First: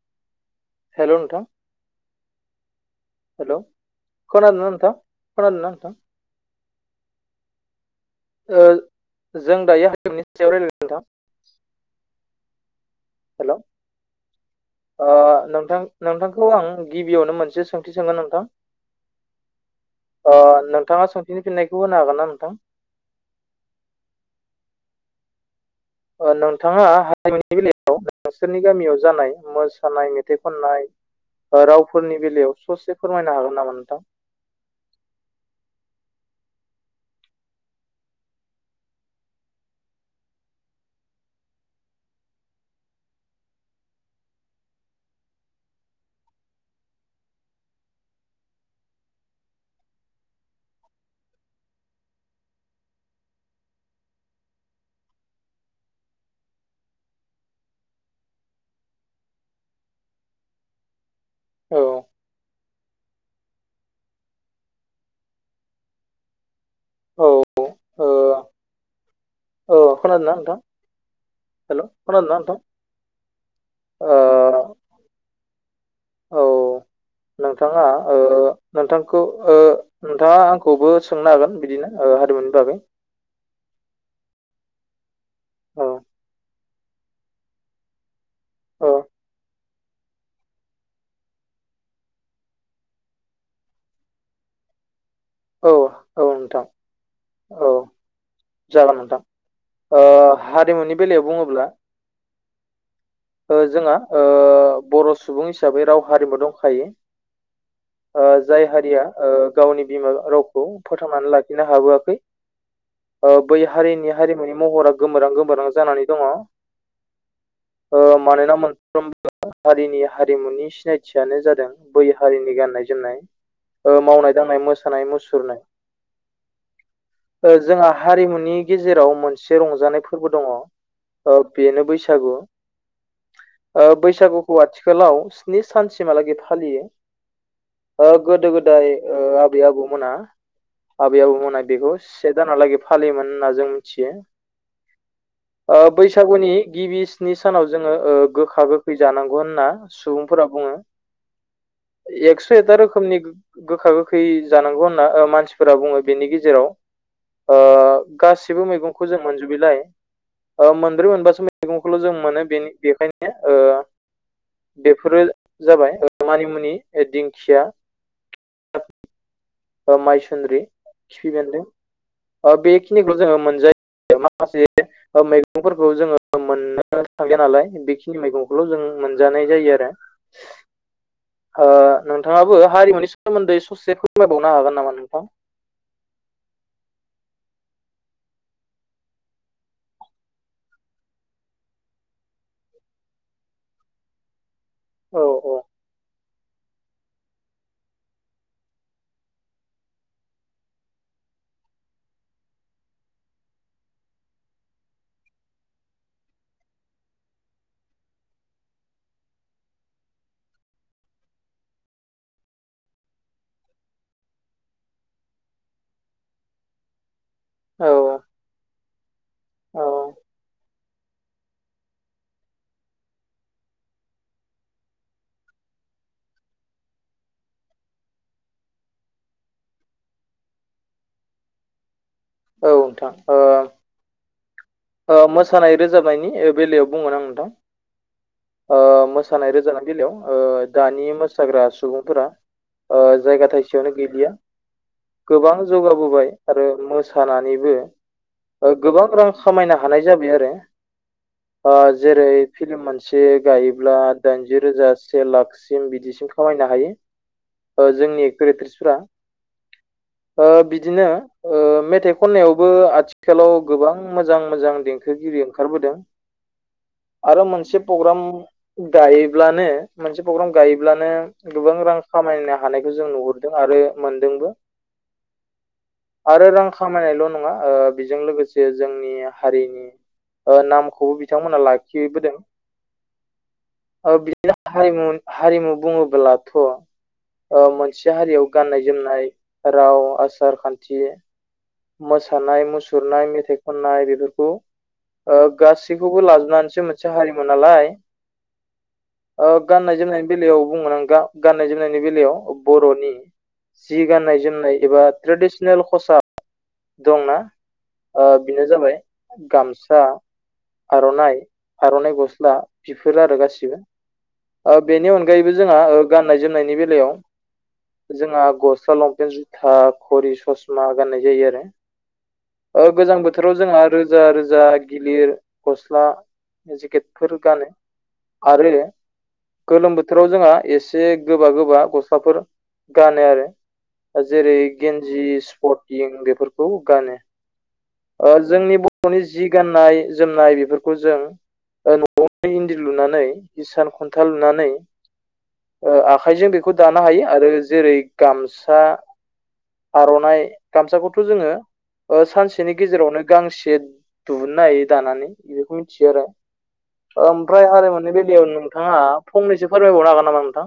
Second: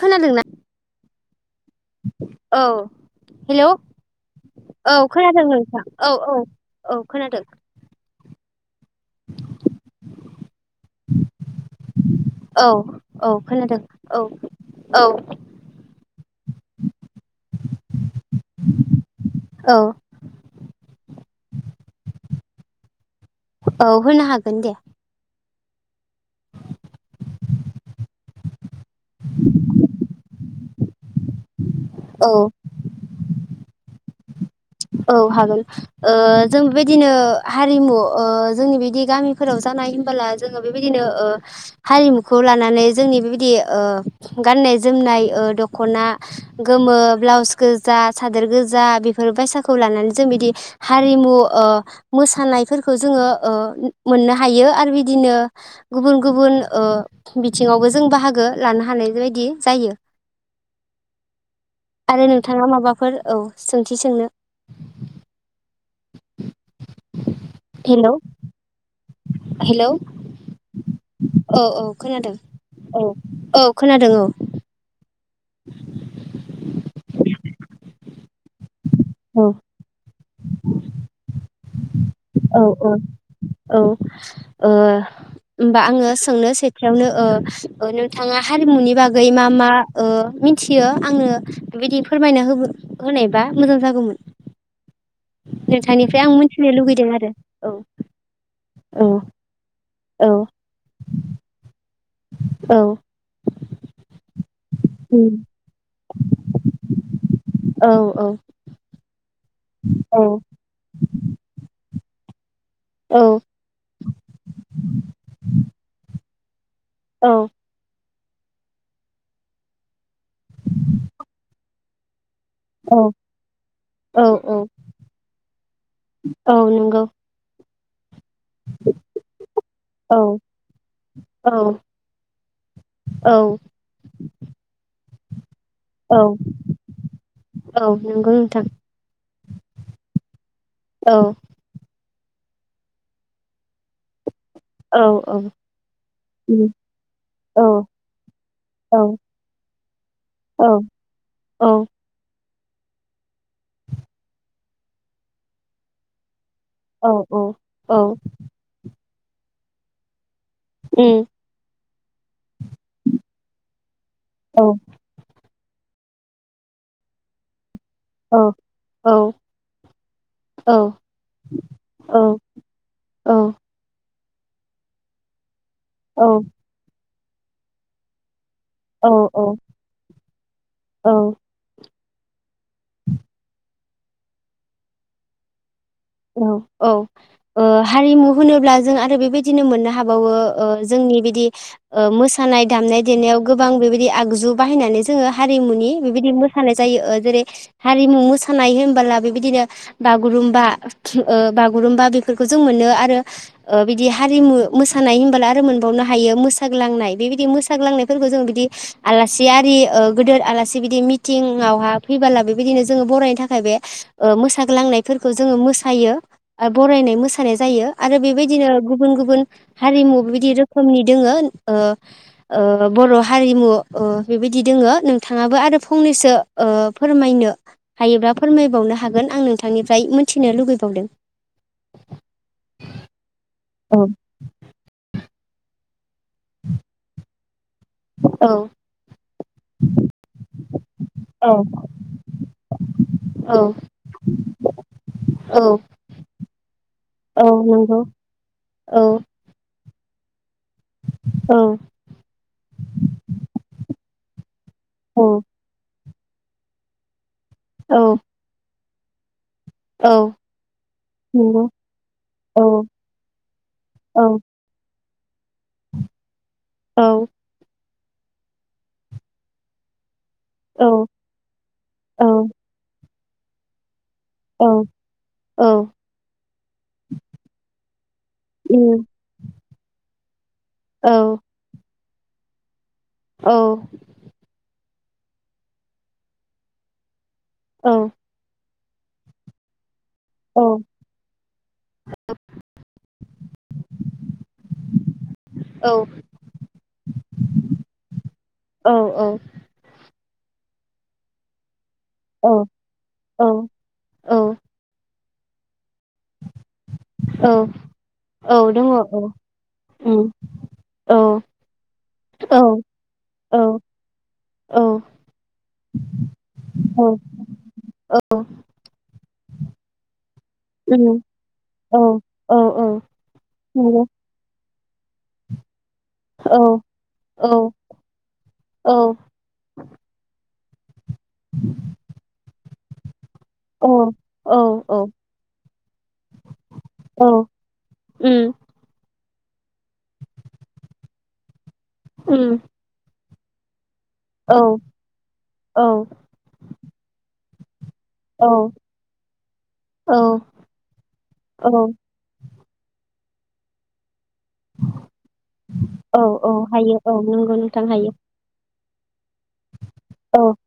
खोनादों ना? हेलौ नोंथां। औ हेल' हेलौ खोनादोंना नोंथां औ खोनादों खोनादोंना नोंथां औ औ। औ खोनादों। ओ जों दायो [unintelligible] सायाव रायलायलांदों नोंथां। औ औ हेल' खोनादों औ। औ ओ नोंथां- नोंथांखौ आं गिबियावनो मोनसे सोंथि सोंगोन नोंथां? औ ओ नोंथाङा सोंथिनि फिन्नायखौ होनो हागोन ना नोंथां? औ होनो हागोन दे। नोंथाङा हारिमुनि बेलायाव नोंसोरनि गामियाव जानाय मोसानाय, मेथाइ खननाय रावफोरनि औ बेलायाव ससे फोरमायनो हागोन नामा नोंथां? औ हागोन ओ जों बेबायदिनो हारिमु ओ जोंनि बिदि गामिफोराव जा [unintelligible] जोङो बेबायदिनो ओ हारिमुखौ लानानै जोंनि बेबायदि ओ गाननाय जोमनाय ओ दखना गोमो, ब्लाउस गोजा, सादोर गोजा बेफोर बायसा [unintelligible] लानानै जों बिदि हारिमु ओ मोसानायफोरखौ ओ जोङो मोननो हायो। आरो बिदिनो गुबुन -गुबुन ओ बिथिङावबो जों बाहागो लानो हानाय बायदि जायो औ आरो नोंथाङा माबाफोर औ सोंथि सोंनो। औ ओ हेलौ। औ हेलौ खोनादोंना नोंथां? औ औ हेलौ खोनादों खादोंना नोंथां? औ औ खोनादों ओ औ नोंथाङा ओ नोंथांखौ औ ओ नोंथाङा आंखौबो सोंनो हागोन बिदिनो हारिमुनि औ बागै। औ औ ओ होमबा औ आङो सोंनो सेथियावनो ओ [unintelligible] नोंथाङा औ हारिमुनि बागै मा -मा ओ मिथियो आंनो बेबायदि फोरमायना होनायबा मोजां जागौमोन। औ नोंथांनिफ्राय औ आं नोंथां मिथिनो लुगैदों आरो औ जागोन औ नोंथां हारिमुनि बेलायाव बुङोब्ला औ। जोंहा ओ बर' सुबुं हिसाबै राव हारिमु दंखायो। औ औ जाय हारिया ओ गावनि बिमा रावखौ फोथांनानै लाखिनो हाबोआखै बै हारिनि हारिमुनि महरा गोमोरां -गोबोरां जानानै दङ। औ। मानोना मोनफ्रोमबो हारिनि हारिमुनि सिनायथियानो जादों बै हारिनि गाननाय औ -जोमनाय, औ मावनाय- औ दांनाय, मोसानाय- औ नंगौ मुसुरनाय जोंहा हारिमुनि गेजेराव मोनसे रंजानाय औ फोरबो दङ। औ बेनो बैसागु औ ।ओ बैसागुखौ आथिखालाव स्नि औ सानसिमहालागै फालियो। नंगौ गोदो नोंथां -गोदाय ओ आबै -आबौमोना औ आबै- आबौमोना बेखौ से दानहालागै फालियोमोन होनना जों मिथियो। औ। औ ओ बैसागुनि गिबि स्नि सानाव औ जोङो गोखा -गोखै जानांगौ होनना सुबुं फोरा औ बुंङो औ। ए दा रोखोमनि गो-गोखा गोखै जानांगौ होनना मानसिफोरा बुंङो बेनि गेजेराव। औ। औ ओ औ गासिबो मैगंखौ जों मोनजोबैलाय ओ मोनब्रै उम मोनबासो मैगं खौल' जों मोनो बेनि बेखायनो ओ औ बेफोरो जाबाय मानिमुनि दिंखिया। औ औ। ओ माइसुन्द्रि औ खिफि बेन्दों औ ओ बेखिनिखौल' जोङो मोनजा माखासे ओ मैगंफोरखौ जोङो औ मोननो थांलिया नालाय बेखिनि मैगं खौल' जों मोनजानाय औ जायो आरो औ ओ नोंथाङाबो हारिमुनि सोमोन्दै ससे फोरमायबावनो हागोन नामा नोंथां? औ औ ओ हारिमु होनोब्ला जों आरो बेबायदिनो मोननो हाबावो ओ जों नि बिदि ओ मोसानाय दामनाय देनायाव गोबां बेबायदि आगजु बाहायनानै औ जोङो हारिमुनि बेबायदि मो सानाय जायो ओ जेरै हारिमु मोसानाय होनबोला बेबायदिनो बागुरुमबा ओ बागुरुम्बा बेफोरखौ जों मोनो आरो ओ बिदि हारिमु मोसानाय होनबोला आरो मोनबाव हायो मोसाग्लांनाय बेबादि मोसाग्लांनाय फोरखो जों बिदि आलासि आरि ओ गोदोर आलासि बिदि मिटिंआवहा फैबोला बेबायदिनो जोङो बरायनो थाखाय बे ओ मोसाग्लांनायफोरखौ जोङो मो सायो आरो बरायनाय मो सानाय जायो औ आरो बेबायदिनो गुबुन गुबुन औ हारिमु बिदि रोखोमनि दोङो ओ ओ बर' हारिमु ओ बेबायदि दोङो नोंथाङाबो आरो फंनैसो ओ फोरमायनो हायोब्ला फोरमायबावनो हागोन आं नोंथांनिफ्राय मोनथिनो लुगै बावदों। औ नोंथां। अ मोसानाय रोजाबनायनि बेलायाव बुंगोन आं नोंथां। औ। ओ मोसानाय रोजानाय बेलायाव ओ दानि औ मोसाग्रा सुबुंफोरा ओ जायगा थाइसेयावनो गैलिया गोबां जौगाबोबाय आरो मो औ सानानैबो नंगौ औ गोबां रां खामायनो हानाय जाबाय आरो। [inaudible] ओ जेरै फिल्म मोनसे गायोब्ला दाइनजि रोजा औ से लाखसिम बिदि खामायनो हायो ओ औ जोंनि एक्टर एक्ट्रिसफोरा। औ ओ बिदिनो ओ नंगौ मेथाइ औ खननायावबो आथिखालाव गोबां औ मोजां मोजां देंखोगिरि ओंखारबोदों आरो मोनसे प्रग्राम गायोब्लानो मोनसे प्रग्राम औ गायोब्लानो गोबां रां खामायनो हानायखौ जों नुहुरदों आरो मोनदोंबो औ औ आरो रां खामायनायल' नंङा ओ बेजों लोगोसे उम जोंनि हारिनि ओ औ नामखौबो बिथांमोना लाखिबोदों। औ। ओ बिदिनो हारिमु हारिमु बुंङोब्लाथ' ओ औ मोनसे हारियाव गाननाय जोनाय राव आसार खान्थि मोसानाय मुसुरनाय मेथाइ खननाय बेफोरखौ ओ गासैखौबो लाजोबनानैसो मोनसे हारिमु नालाय। औ ओ गाननाय जोमनायनि बेला याव बुंगोन आं गा-गाननाय जोमनायनि बेलायाव औ बर'नि औ जि गाननाय औ जोमनाय एबा ट्रेडिसनेल खसाब दंना औ ओ औ बेनो दङ जाबाय औ गामसा उम औ आर'नाइ आर'नाइ गस्ला औ बिफोर आरो औ गासिबो। औ ओ बेनि अनगायैबो जोंहा ओ गाननाय जोमनायनि औ बेलायाव उम औ जोंहा गसला जुथा घरी ससमा नंगौ गननाय जायो आलो औ औ ओ औ गोजां बोथो राव जोंहा औ रोजा रोजा गिलिर ग स्ला जेकेटफोर गानो आरो गोलोम बोथोराव जोंहा एसे गोबा गोबा गस्लाफोर गानो आरो। औ जेरै औ गेन्जि स्पटिं बेफोरखौ गानो। उम ओ जोंनि बर'नि जि गाननाय जोमनाय बेफोरखौ जों ओ न'आव उम इन्दि लुनानै हिसान खन औ लुनानै औ आखाइजों बेखौ दानो हायो आरो जेरै औ गामसा औ आरनाइ गामसाखौथ' जोङो औ सानसे गेजेरावनो गांसे। दिुहुननो हायो दानानै बे बेखौ मिथियो औ आरो औ हायो औ नंगौ ओमफ्राय नोंथां हारिमुनि हायो बेलायाव नोंथाङा फंनैसो। फोरमायबावनो हागोन औ नामा नोंथां?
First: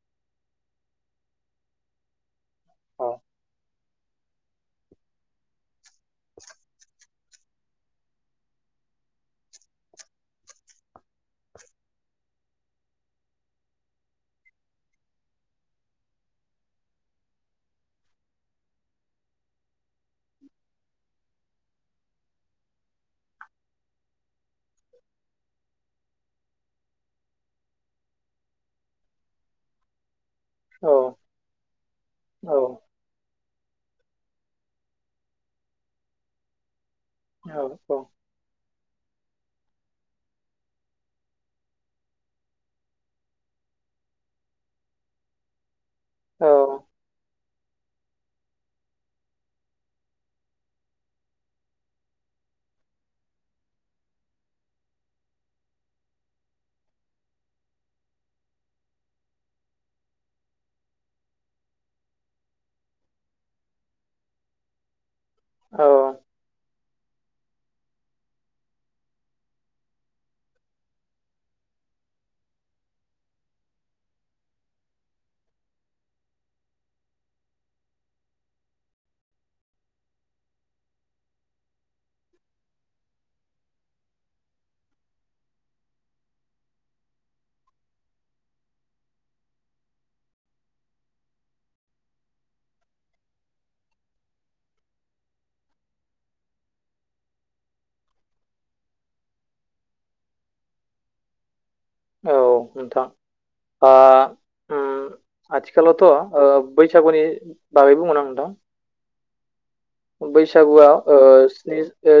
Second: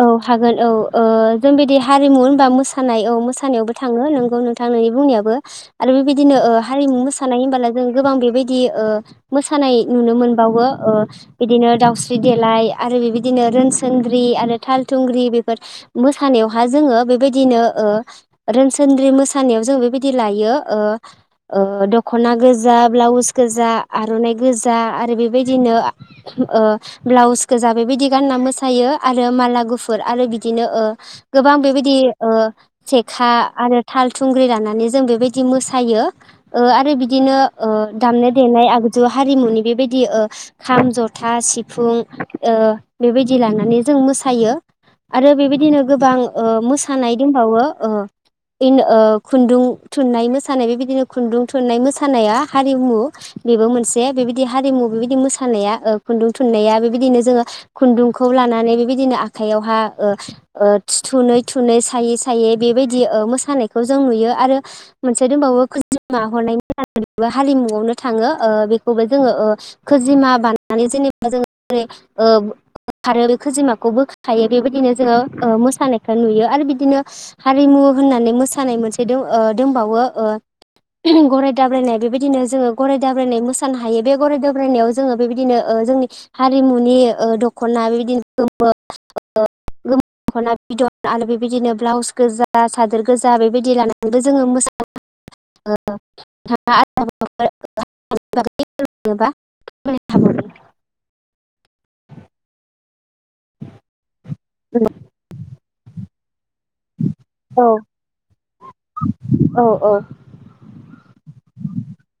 औ हागोन औ। जों बायदि हारिमु होनबा मोसानाय औ मोसानायावबो थाङो नोंगौ नोंथां नोंनि बुंनायाबो। आरो बेबायदिनो हारिमु मोसा मोसानाय होनबोला जों गोबां बेबायदि मोसानाय नुनो मोनबावो बिदिनो दाउस्रि देलाय आरो बिदि बिदिनो रोनसोनद्रि आरो दाहाल थुंग्रि बेफोर मोसानायावहा जोङो बेबायदिनो ओं रोनसोनद्रि मोसानायाव जों बेबायदि लायो दख'ना गोजा ब्लाउस गोजा आर'नाइ गोजा आरो बेबायदिनो। ब्लाउसखौ गोजा बेबायदि गानना मोसायो आरो माला गुफुर आरो बिदि। बिदिनो औ गोबां बेबायदि औ जेखा आरो दाहाल थुंग्रि लानानै जों बेबायदि मोसायो आरो बिदि। बिदिनो औ दामनाय देनाय। हारिमुनि बेबायदि खाम, जथा, सिफुं। बेबायदि लानानै जों मोसायो आरो बेबायदिनो औ गोबां मोसानाय दंबावो। ओं। खुन्दुं थुननाय मोसानाय बेबायदिनो खुन्दुं थुननाय मोसानाया हारिमु। बेबो मोनसे बेबायदि हारिमु बेबायदि मोसानाया खुन्दुं थुननाया बेबायदिनो जोङो। खुन्दुंखौ लानानै बेबायदिनो आखायावहाय थुनै थुनै सायै सायै बे बेबायदि मोसानायखौ जों नुयो आरो मोनसे दंबावो औ हारिमुआवनो थाङो बेखौबो जोङो खोजिमा बानायनानै जेनेबा जोङो। [inaudible] बे खोजिमाखौ बोखायो बेबायदिनो जोङो मोसानायखौ नुयो आरो बिदिनो हारि होननानै मोसानाय मोनसे दंबावो। गराय दाब्रायनाय बेबायदिनो जोङो गराय दाब्रायनाय मोसानो हायो बे गराय दाब्रायनायाव जोङो बेबायदिनो। जोंनि हारिमुनि दख'ना बेबायदिनो गोमो गोजा। दख'ना बिदन आरो बेबायदिनो ब्लाउस गोजा सादोर गोजा बेबायदि लानानैबो जोङो मोसानो [inaudible] [inaudible] औ नोंथां औ आथिखालावथ'। बैसागुनि औ बागैबो बुंगोन आं नोंथां। औ। बैसागुआव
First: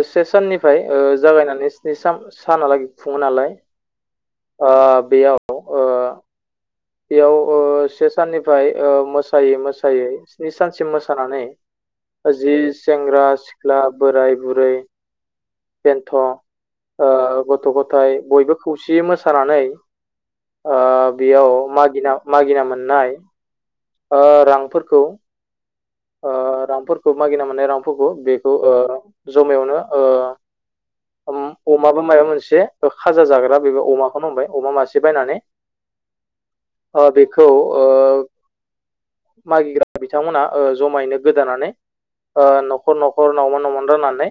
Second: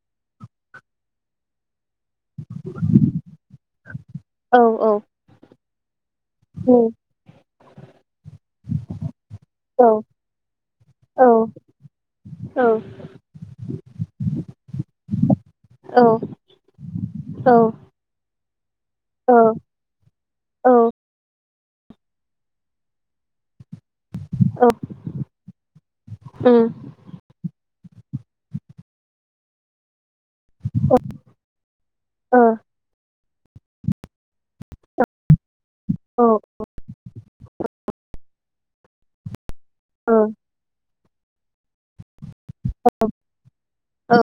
से साननिफ्राय जागायनानै स्नि सानहालागै खुङो नालाय। औ ओं बेयाव। ओ औ बेयाव। से साननिफ्राय मोसायै मोसायै स्नि सानसिम मोसानानै जि सेग्रा सिख्ला सिख्ला बोराय बुरै औ बेन्थ' गथ' गथाय बयबो। खौसे ओ मोसानानै औ ओ बेयाव मागिना मागिना मोननाय औ रांफोरखौ ओ उम रांफोरखौ मागिना मोननाय रांफोरखौ ओ बेखौ जमायावनो ओ अमाबो माबा ओ मोनसे खाजा जाग्रा बेबो अमाखौनो हबाय। अमा मासे बायनानै औ बेखौ मागिग्रा ओ बिथांमोना जमायैनो गोदानानै ओ न'खर औ न'खर नावमान नावमान राननानै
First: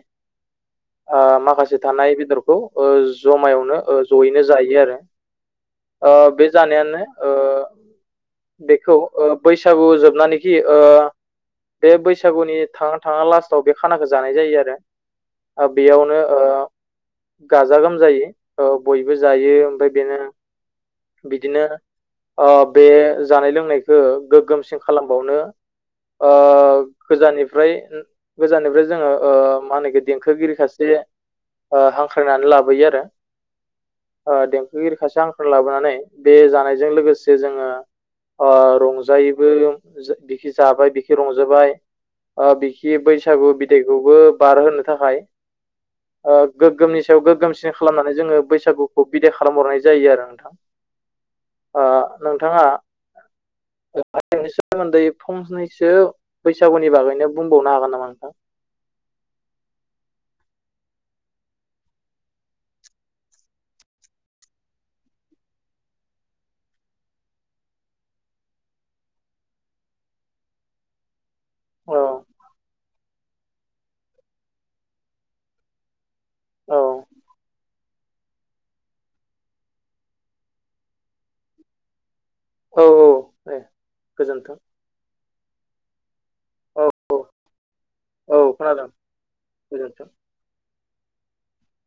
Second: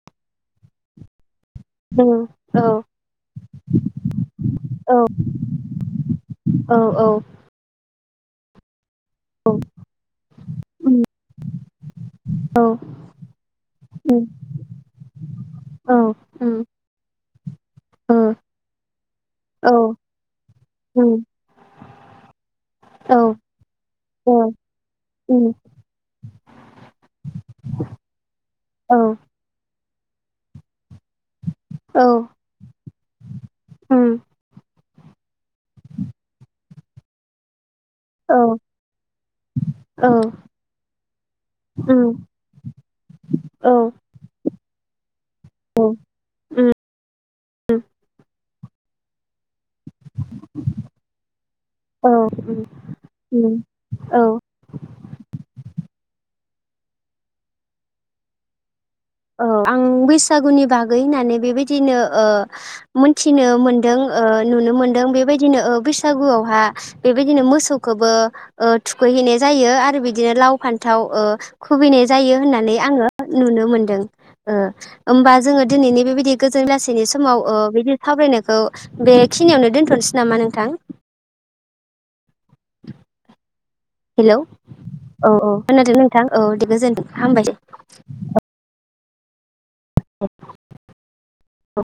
ओ माखासे उम थानाय बेदरखौ औ जमायावनो जयैनो जायो औ आरो। ओ बे औ जानायानो औ ओ बेखौ बैसागु जोबनानैखि ओ उम बे बैसागु बैसागुनि औ थांआं थाआं लास्टआव बे खानाखौ जानाय जायो आरो ओ बेयावनो ओ उम गाजा औ गोमजायै उम बयबो जायो ओ औ ओमफ्राय बेनो उम बिदिनो ओ बे औ जानाय लोंनायखौ ओ गोग्गोमसिन खालामबावनो उम ओ गोजाननिफ्राय गोजाननिफ्राय औ जोङो ओ मा होनो इखो देंखोगिरि सासे ओ औ हांख्रायनानै लाबोयो आरो उम ओ देंखोगिरि सासे हांख्राय लाबो नानै बे जानायजों लोगोसे जोङो औ उम औ ओ रंजायोबो औ बिखि जाबाय बिखि रंजाबाय उम ओ बिखि बैसागु बिदायखौबो बारहोनो थाखाय गोग्गोमनि सायाव गोग्गोमसिन खालामनानै जोङो बैसागुखौ बिदाय खालामहरनाय जायो आरो नोंथां ओ औ नोंथाङा ओम ओम [unintelligible] नि सोमोन्दै फंनैसो बैसागुनि बागैनो बुंबावनो हागोन नामा नोंथां औ आं बैसागुनि बागै होननानै बेबायदिनो ओ मोनथिनो मोनदों नुनो मोनदों बेबायदिनो बैसागुआवहा बेबायदिनो मोसौखौबो थुखै -हैनाय जायो आरो बिदिनो लाव फान्थाव औ खुबैनाय जायो होननानै आङो नुनो मोनदों होमबा जोङो दिनैनि बेबायदि गोजोन औ लासैनि समाव बिदि सावरायनाय खौ बेखिनियावनो दोन्थ'नोसै नामा नोंथां। औ औ दे हेलौ गोजोनथों। औ औ खोनादों नोंथां औ दे गोजोनथों औ हामबाय दे औ गोजोनथों अ